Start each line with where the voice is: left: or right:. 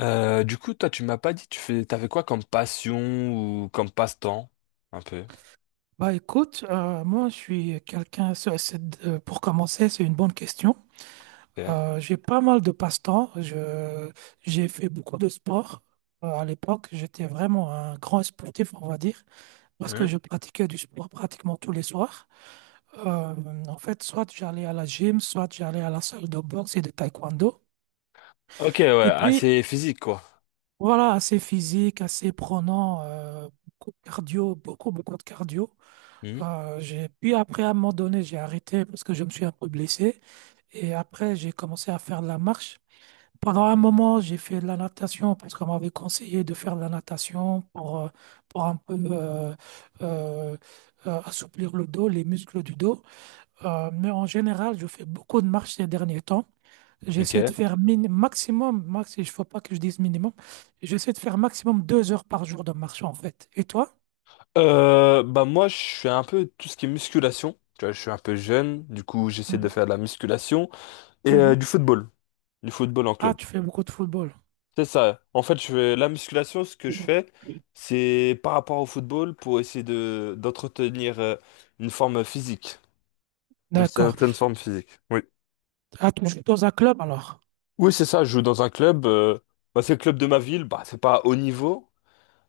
left: Du coup, toi, tu m'as pas dit, t'avais quoi comme passion ou comme passe-temps, un peu.
right: Bah écoute, moi je suis quelqu'un, pour commencer, c'est une bonne question.
left: Ok.
right: J'ai pas mal de passe-temps. J'ai fait beaucoup de sport. À l'époque, j'étais vraiment un grand sportif, on va dire, parce
left: Hmm.
right: que je pratiquais du sport pratiquement tous les soirs. Euh, En fait, soit j'allais à la gym, soit j'allais à la salle de boxe et de taekwondo.
left: Ok, ouais,
right: Et puis,
left: assez physique, quoi.
right: voilà, assez physique, assez prenant, beaucoup de cardio, beaucoup, beaucoup de cardio.
left: Hmm.
right: Puis après, à un moment donné, j'ai arrêté parce que je me suis un peu blessé. Et après, j'ai commencé à faire de la marche. Pendant un moment, j'ai fait de la natation parce qu'on m'avait conseillé de faire de la natation pour un peu euh, assouplir le dos, les muscles du dos. Mais en général, je fais beaucoup de marche ces derniers temps.
left: Ok.
right: J'essaie de faire min maximum, max, il ne faut pas que je dise minimum, j'essaie de faire maximum 2 heures par jour de marche en fait. Et toi?
left: Bah moi, je fais un peu tout ce qui est musculation. Tu vois, je suis un peu jeune, du coup, j'essaie de
right: Mhm,
left: faire de la musculation et
right: mhm.
left: du football en
right: Ah,
left: club.
right: tu fais beaucoup de football.
left: C'est ça. En fait, je fais la musculation. Ce que je fais, c'est par rapport au football pour essayer de d'entretenir une forme physique, une
right: D'accord.
left: certaine forme physique. Oui.
right: Ah, tu joues dans un club alors?
left: Oui, c'est ça, je joue dans un club. Bah, c'est le club de ma ville, bah, c'est pas haut niveau,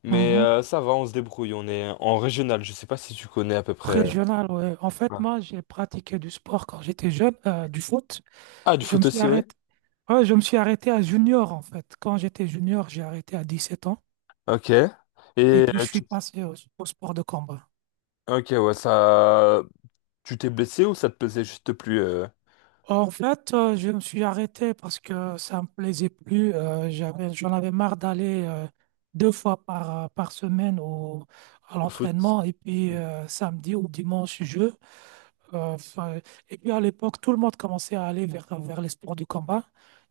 left: mais
right: Mhm.
left: ça va, on se débrouille. On est en régional, je sais pas si tu connais à peu près.
right: Régional, ouais. En fait,
left: Ouais.
right: moi, j'ai pratiqué du sport quand j'étais jeune, du foot.
left: Ah, du
right: Je me
left: foot
right: suis
left: aussi, oui.
right: arrêté. Ouais, je me suis arrêté à junior, en fait. Quand j'étais junior, j'ai arrêté à 17 ans.
left: Ok.
right: Et puis,
left: Euh,
right: je suis
left: tu...
right: passé au sport de combat.
left: Ok, ouais, ça. Tu t'es blessé ou ça te plaisait juste plus
right: En fait, je me suis arrêté parce que ça me plaisait plus. J'en avais marre d'aller deux fois par semaine à
left: au foot?
right: l'entraînement. Et puis, samedi ou dimanche, je. Enfin, et puis à l'époque, tout le monde commençait à aller vers les sports de combat.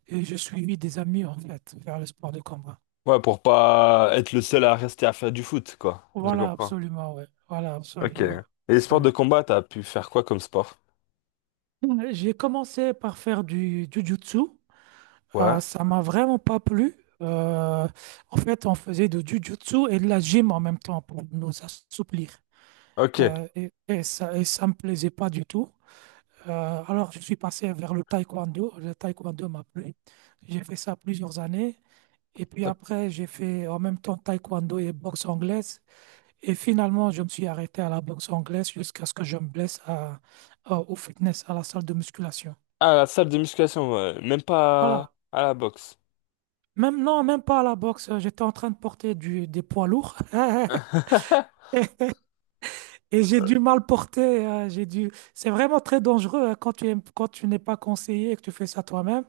right: Et je suivis des amis, en fait, vers les sports de combat.
left: Ouais, pour pas être le seul à rester à faire du foot, quoi. Je
right: Voilà,
left: comprends.
right: absolument, ouais. Voilà,
left: Ok. Et
right: absolument.
left: les sports de
right: Absolument.
left: combat, t'as pu faire quoi comme sport?
right: J'ai commencé par faire du jiu-jitsu.
left: Ouais.
right: Ça m'a vraiment pas plu. Euh, En fait, on faisait du jiu-jitsu et de la gym en même temps pour nous assouplir.
left: Ok.
right: Et ça me plaisait pas du tout. Alors, je suis passé vers le taekwondo. Le taekwondo m'a plu. J'ai fait ça plusieurs années. Et puis
left: T'as-
right: après, j'ai fait en même temps taekwondo et boxe anglaise. Et finalement, je me suis arrêté à la boxe anglaise jusqu'à ce que je me blesse au fitness, à la salle de musculation.
left: Ah, la salle de musculation, ouais. Même pas
right: Voilà.
left: à la boxe.
right: Même non, même pas à la boxe. J'étais en train de porter des poids lourds. Et et j'ai du mal porter. J'ai dû... C'est vraiment très dangereux hein, quand quand tu n'es pas conseillé et que tu fais ça toi-même.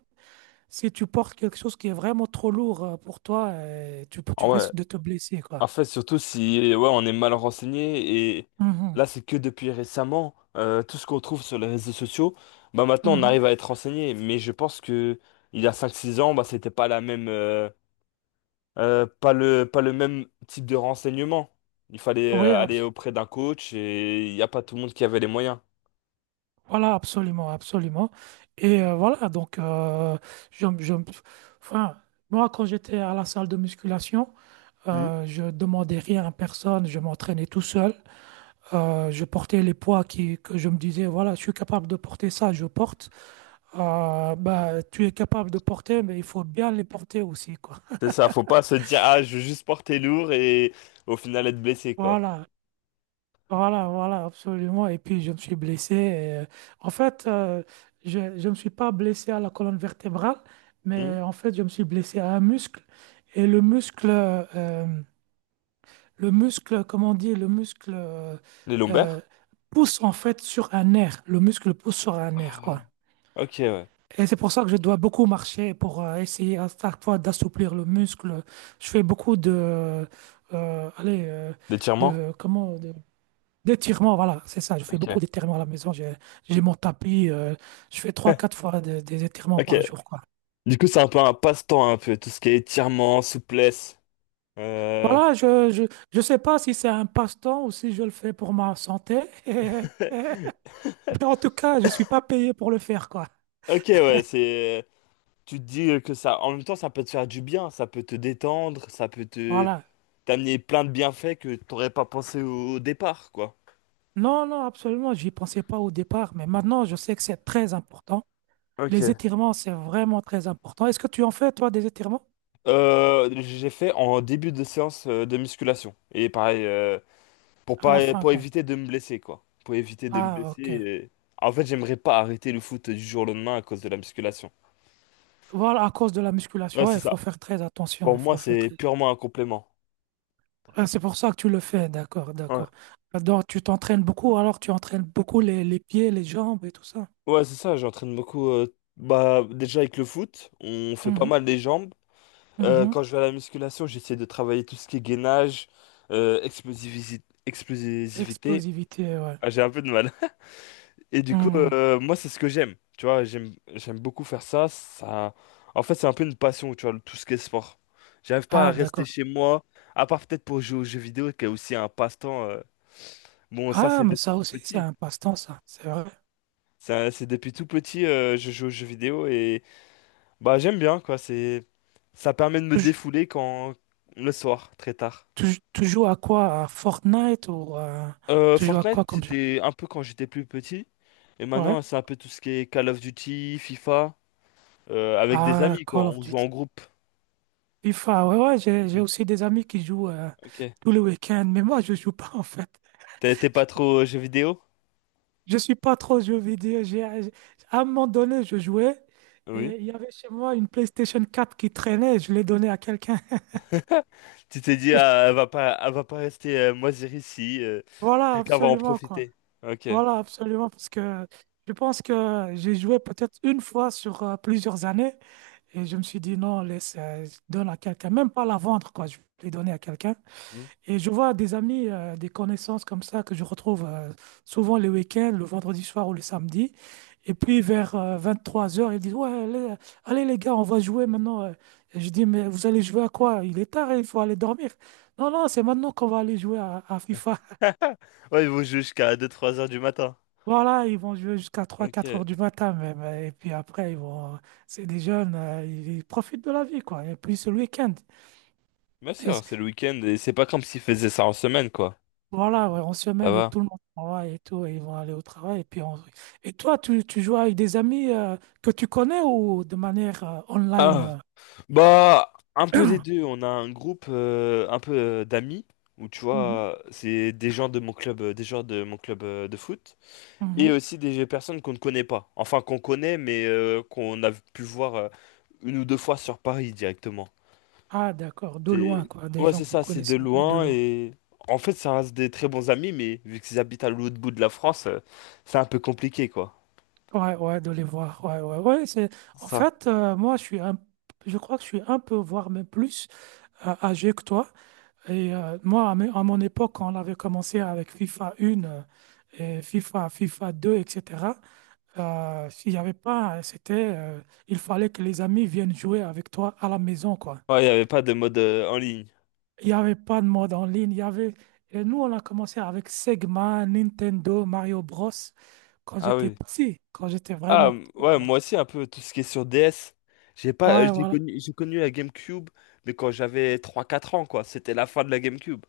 right: Si tu portes quelque chose qui est vraiment trop lourd pour toi, tu
left: Ah ouais,
right: risques de te blesser, quoi.
left: en fait, surtout si ouais, on est mal renseigné et
right: Mhm,
left: là, c'est que depuis récemment, tout ce qu'on trouve sur les réseaux sociaux, bah maintenant on
right: mhm.
left: arrive à être renseigné. Mais je pense que il y a cinq six ans, bah c'était pas la même, pas le même type de renseignement. Il fallait
right: Oui,
left: aller
right: abs-
left: auprès d'un coach et il n'y a pas tout le monde qui avait les moyens.
right: Voilà, absolument, absolument. Et voilà, donc, je, je- enfin, moi, quand j'étais à la salle de musculation,
left: Hmm.
right: je demandais rien à personne, je m'entraînais tout seul. Je portais les poids que je me disais, voilà, je suis capable de porter ça, je porte. Bah, tu es capable de porter, mais il faut bien les porter aussi, quoi.
left: C'est ça, faut pas se dire, ah, je veux juste porter lourd et au final être blessé, quoi.
right: Voilà. Voilà, voilà, absolument. Et puis, je me suis blessé. Et, en fait, je ne me suis pas blessé à la colonne vertébrale,
left: Hmm.
right: mais en fait, je me suis blessé à un muscle. Et le muscle, comment on dit, le muscle
left: Les
right: euh,
left: lombaires?
right: pousse en fait sur un nerf. Le muscle pousse sur un nerf,
left: Ah,
right: quoi.
left: Ok, ouais.
right: Et c'est pour ça que je dois beaucoup marcher pour essayer à chaque fois d'assouplir le muscle. Je fais beaucoup de, allez,
left: L'étirement?
right: de comment, de, d'étirement, voilà, c'est ça. Je fais beaucoup
left: Ok.
right: d'étirements à la maison. J'ai mon tapis. Je fais trois, quatre fois des étirements
left: Ok.
right: par jour, quoi.
left: Du coup, c'est un peu un passe-temps, un peu, tout ce qui est étirement, souplesse. Euh...
right: Voilà, je sais pas si c'est un passe-temps ou si je le fais pour ma santé. Mais en tout cas, je suis pas payé pour le faire, quoi.
left: Ok, ouais, c'est. Tu te dis que ça. En même temps, ça peut te faire du bien, ça peut te détendre, ça peut te
right: Voilà.
left: t'amener plein de bienfaits que t'aurais pas pensé au départ, quoi.
right: Non, non, absolument. J'y pensais pas au départ, mais maintenant, je sais que c'est très important. Les
left: Ok.
right: étirements, c'est vraiment très important. Est-ce que tu en fais, toi, des étirements?
left: J'ai fait en début de séance de musculation. Et pareil, pour
right: À la
left: pas,
right: fin,
left: pour
right: quoi.
left: éviter de me blesser, quoi. Pour éviter de me
right: Ah,
left: blesser.
right: ok.
left: En fait, j'aimerais pas arrêter le foot du jour au lendemain à cause de la musculation.
right: Voilà, à cause de la
left: Ouais,
right: musculation, ouais,
left: c'est
right: il
left: ça.
right: faut faire très attention.
left: Pour
right: Il
left: moi,
right: faut faire
left: c'est
right: très.
left: purement un complément.
right: Ah, c'est pour ça que tu le fais, d'accord,
left: Ouais.
right: d'accord. Alors, tu t'entraînes beaucoup, alors tu entraînes beaucoup les pieds, les jambes et tout ça.
left: Ouais, c'est ça, j'entraîne beaucoup. Bah, déjà avec le foot, on fait pas
right: Mhm,
left: mal les jambes.
right: mhm.
left: Quand je vais à la musculation, j'essaie de travailler tout ce qui est gainage, explosivité.
right: Explosivité, ouais.
left: Ah, j'ai un peu de mal. Et du coup,
right: Mhm.
left: moi, c'est ce que j'aime. Tu vois, j'aime beaucoup faire ça. Ça, en fait, c'est un peu une passion, tu vois, tout ce qui est sport. J'arrive pas à
right: Ah,
left: rester
right: d'accord.
left: chez moi, à part peut-être pour jouer aux jeux vidéo, qui est aussi un passe-temps. Bon, ça,
right: Ah,
left: c'est
right: mais
left: depuis
right: ça
left: tout
right: aussi, c'est
left: petit.
right: un passe-temps, ça, c'est vrai.
left: Ça, c'est depuis tout petit, je joue aux jeux vidéo. Bah j'aime bien quoi, c'est ça permet de me
right: Tu, jou-
left: défouler quand le soir, très tard.
right: tu joues à quoi? À Fortnite ou à... Tu joues à
left: Fortnite,
right: quoi comme jeu?
left: c'était un peu quand j'étais plus petit et
right: Ouais.
left: maintenant c'est un peu tout ce qui est Call of Duty, FIFA avec des
right: Ah,
left: amis quoi,
right: Call of
left: on joue
right: Duty.
left: en groupe.
right: FIFA, ouais, ouais, j'ai
left: Oui.
right: aussi des amis qui jouent
left: OK.
right: tous les week-ends, mais moi, je joue pas, en fait.
left: T'es pas trop jeux vidéo?
right: Je suis pas trop jeux vidéo. À un moment donné, je jouais
left: Oui.
right: et il y avait chez moi une PlayStation 4 qui traînait. Je l'ai donnée à quelqu'un.
left: Tu t'es dit ah, elle va pas rester moisir ici,
right: Voilà,
left: quelqu'un va en
right: absolument, quoi.
left: profiter. OK.
right: Voilà, absolument, parce que je pense que j'ai joué peut-être une fois sur plusieurs années et je me suis dit non, laisse, je donne à quelqu'un, même pas la vendre, quoi. Je vais donner à quelqu'un.
left: Hmm.
right: Et je vois des amis, des connaissances comme ça que je retrouve souvent les week-ends, le vendredi soir ou le samedi. Et puis vers 23 heures ils disent, ouais, allez, allez, les gars, on va jouer maintenant. Et je dis, mais vous allez jouer à quoi? Il est tard, hein, il faut aller dormir. Non, non, c'est maintenant qu'on va aller jouer à FIFA.
left: Ouais, ils vont jouer jusqu'à deux trois heures du matin.
right: Voilà, ils vont jouer jusqu'à trois quatre
left: Ok.
right: heures du matin même. Et puis après, ils vont... C'est des jeunes, ils profitent de la vie, quoi. Et puis c'est le week-end.
left: Bien sûr, c'est le week-end et c'est pas comme s'ils faisaient ça en semaine, quoi.
right: Voilà, ouais, on se
left: Ça
right: semaine et
left: va.
right: tout le monde travaille et tout, et ils vont aller au travail. Et puis on- Et toi, tu joues avec des amis que tu connais ou de manière online
left: Ah.
right: euh
left: Bah, un peu des deux. On a un groupe un peu d'amis où tu
right: Mhm.
left: vois, c'est des gens de mon club, des gens de mon club de foot et
right: Mhm.
left: aussi des personnes qu'on ne connaît pas. Enfin, qu'on connaît, mais qu'on a pu voir une ou deux fois sur Paris directement.
right: Ah, d'accord, de loin,
left: C'est
right: quoi, des
left: ouais,
right: gens
left: c'est
right: que vous
left: ça. C'est de
right: connaissez un peu de
left: loin
right: loin.
left: et en fait, ça reste des très bons amis, mais vu qu'ils habitent à l'autre bout de la France, c'est un peu compliqué quoi.
right: Ouais, ouais, de les voir. Ouais, ouais, ouais. C'est... En
left: Ça.
right: fait, moi, je suis un... Je crois que je suis un peu, voire même plus âgé que toi. Et moi, à mon époque, quand on avait commencé avec FIFA 1 et FIFA 2, etc. S'il n'y avait pas, il fallait que les amis viennent jouer avec toi à la maison, quoi.
left: Ouais, il n'y avait pas de mode en ligne.
right: Il n'y avait pas de mode en ligne. Il y avait... Et nous, on a commencé avec Sega, Nintendo, Mario Bros. Quand
left: Ah
right: j'étais
left: oui.
right: petit, quand j'étais
left: Ah,
right: vraiment petit,
left: ouais,
right: quoi.
left: moi aussi, un peu tout ce qui est sur DS. J'ai pas,
right: Ouais, voilà.
left: j'ai connu la GameCube, mais quand j'avais trois quatre ans, quoi. C'était la fin de la GameCube.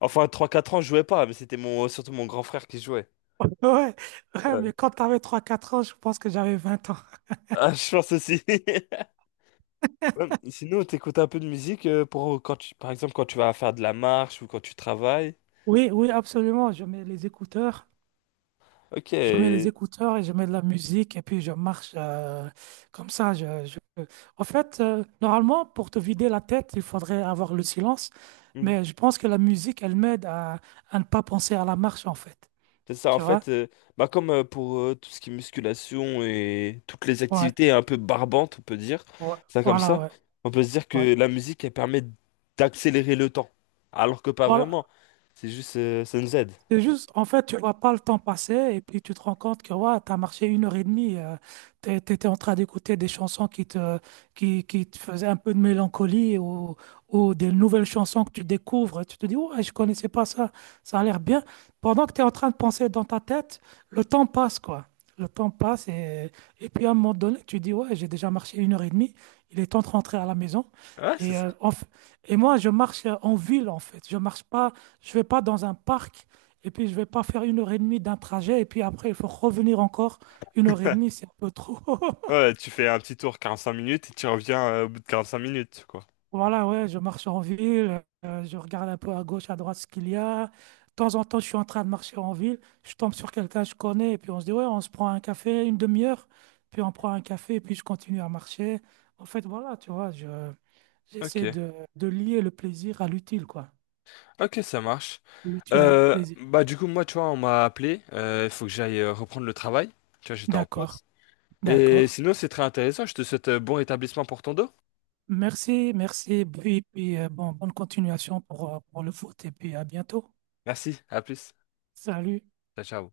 left: Enfin, trois quatre ans, je jouais pas, mais c'était mon, surtout mon grand frère qui jouait.
right: Ouais, ouais,
left: Ouais.
right: mais quand tu avais 3-4 ans, je pense que j'avais 20 ans.
left: Ah, je pense aussi. Ouais, sinon, t'écoutes un peu de musique pour quand tu, par exemple, quand tu vas faire de la marche ou quand tu travailles.
right: Oui, oui, absolument. Je mets les écouteurs.
left: Ok.
right: Je mets les écouteurs et je mets de la musique et puis je marche comme ça. En fait, normalement, pour te vider la tête, il faudrait avoir le silence. Mais je pense que la musique, elle m'aide à ne pas penser à la marche, en fait.
left: C'est ça, en
right: Tu vois?
left: fait, bah comme pour tout ce qui est musculation et toutes les
right: Ouais,
left: activités un peu barbantes, on peut dire,
right: ouais,
left: ça comme
right: voilà,
left: ça,
right: ouais,
left: on peut se dire
right: ouais.
left: que la musique, elle permet d'accélérer le temps. Alors que pas
right: Voilà,
left: vraiment, c'est juste, ça nous aide.
right: c'est juste, en fait, tu vois pas le temps passer et puis tu te rends compte que ouais, tu as marché une heure et demie, tu étais en train d'écouter des chansons qui te faisaient un peu de mélancolie ou des nouvelles chansons que tu découvres. Tu te dis, ouais, je connaissais pas ça, ça a l'air bien. Pendant que tu es en train de penser dans ta tête, le temps passe, quoi. Le temps passe et puis à un moment donné, tu dis, ouais, j'ai déjà marché une heure et demie, il est temps de rentrer à la maison.
left: Ouais, c'est
right: Et,
left: ça.
right: euh, en f- et moi, je marche en ville, en fait. Je marche pas, je vais pas dans un parc. Et puis, je vais pas faire une heure et demie d'un trajet. Et puis après, il faut revenir encore. Une heure et demie, c'est un peu trop.
left: Ouais, tu fais un petit tour 45 minutes et tu reviens au bout de 45 minutes, quoi.
right: Voilà, ouais, je marche en ville. Je regarde un peu à gauche, à droite ce qu'il y a. De temps en temps, je suis en train de marcher en ville. Je tombe sur quelqu'un que je connais. Et puis, on se dit, ouais, on se prend un café, une demi-heure. Puis, on prend un café. Et puis, je continue à marcher. En fait, voilà, tu vois,
left: Ok,
right: j'essaie de lier le plaisir à l'utile, quoi.
left: ok, ça marche.
right: L'utile au
left: Euh,
right: plaisir.
left: bah du coup, moi, tu vois, on m'a appelé, il faut que j'aille reprendre le travail. Tu vois, j'étais en
right: D'accord,
left: pause. Et
right: d'accord.
left: sinon, c'est très intéressant, je te souhaite bon rétablissement pour ton dos.
right: Merci, merci. Puis bonne continuation pour le foot et puis à bientôt.
left: Merci, à plus.
right: Salut.
left: Ciao, ciao.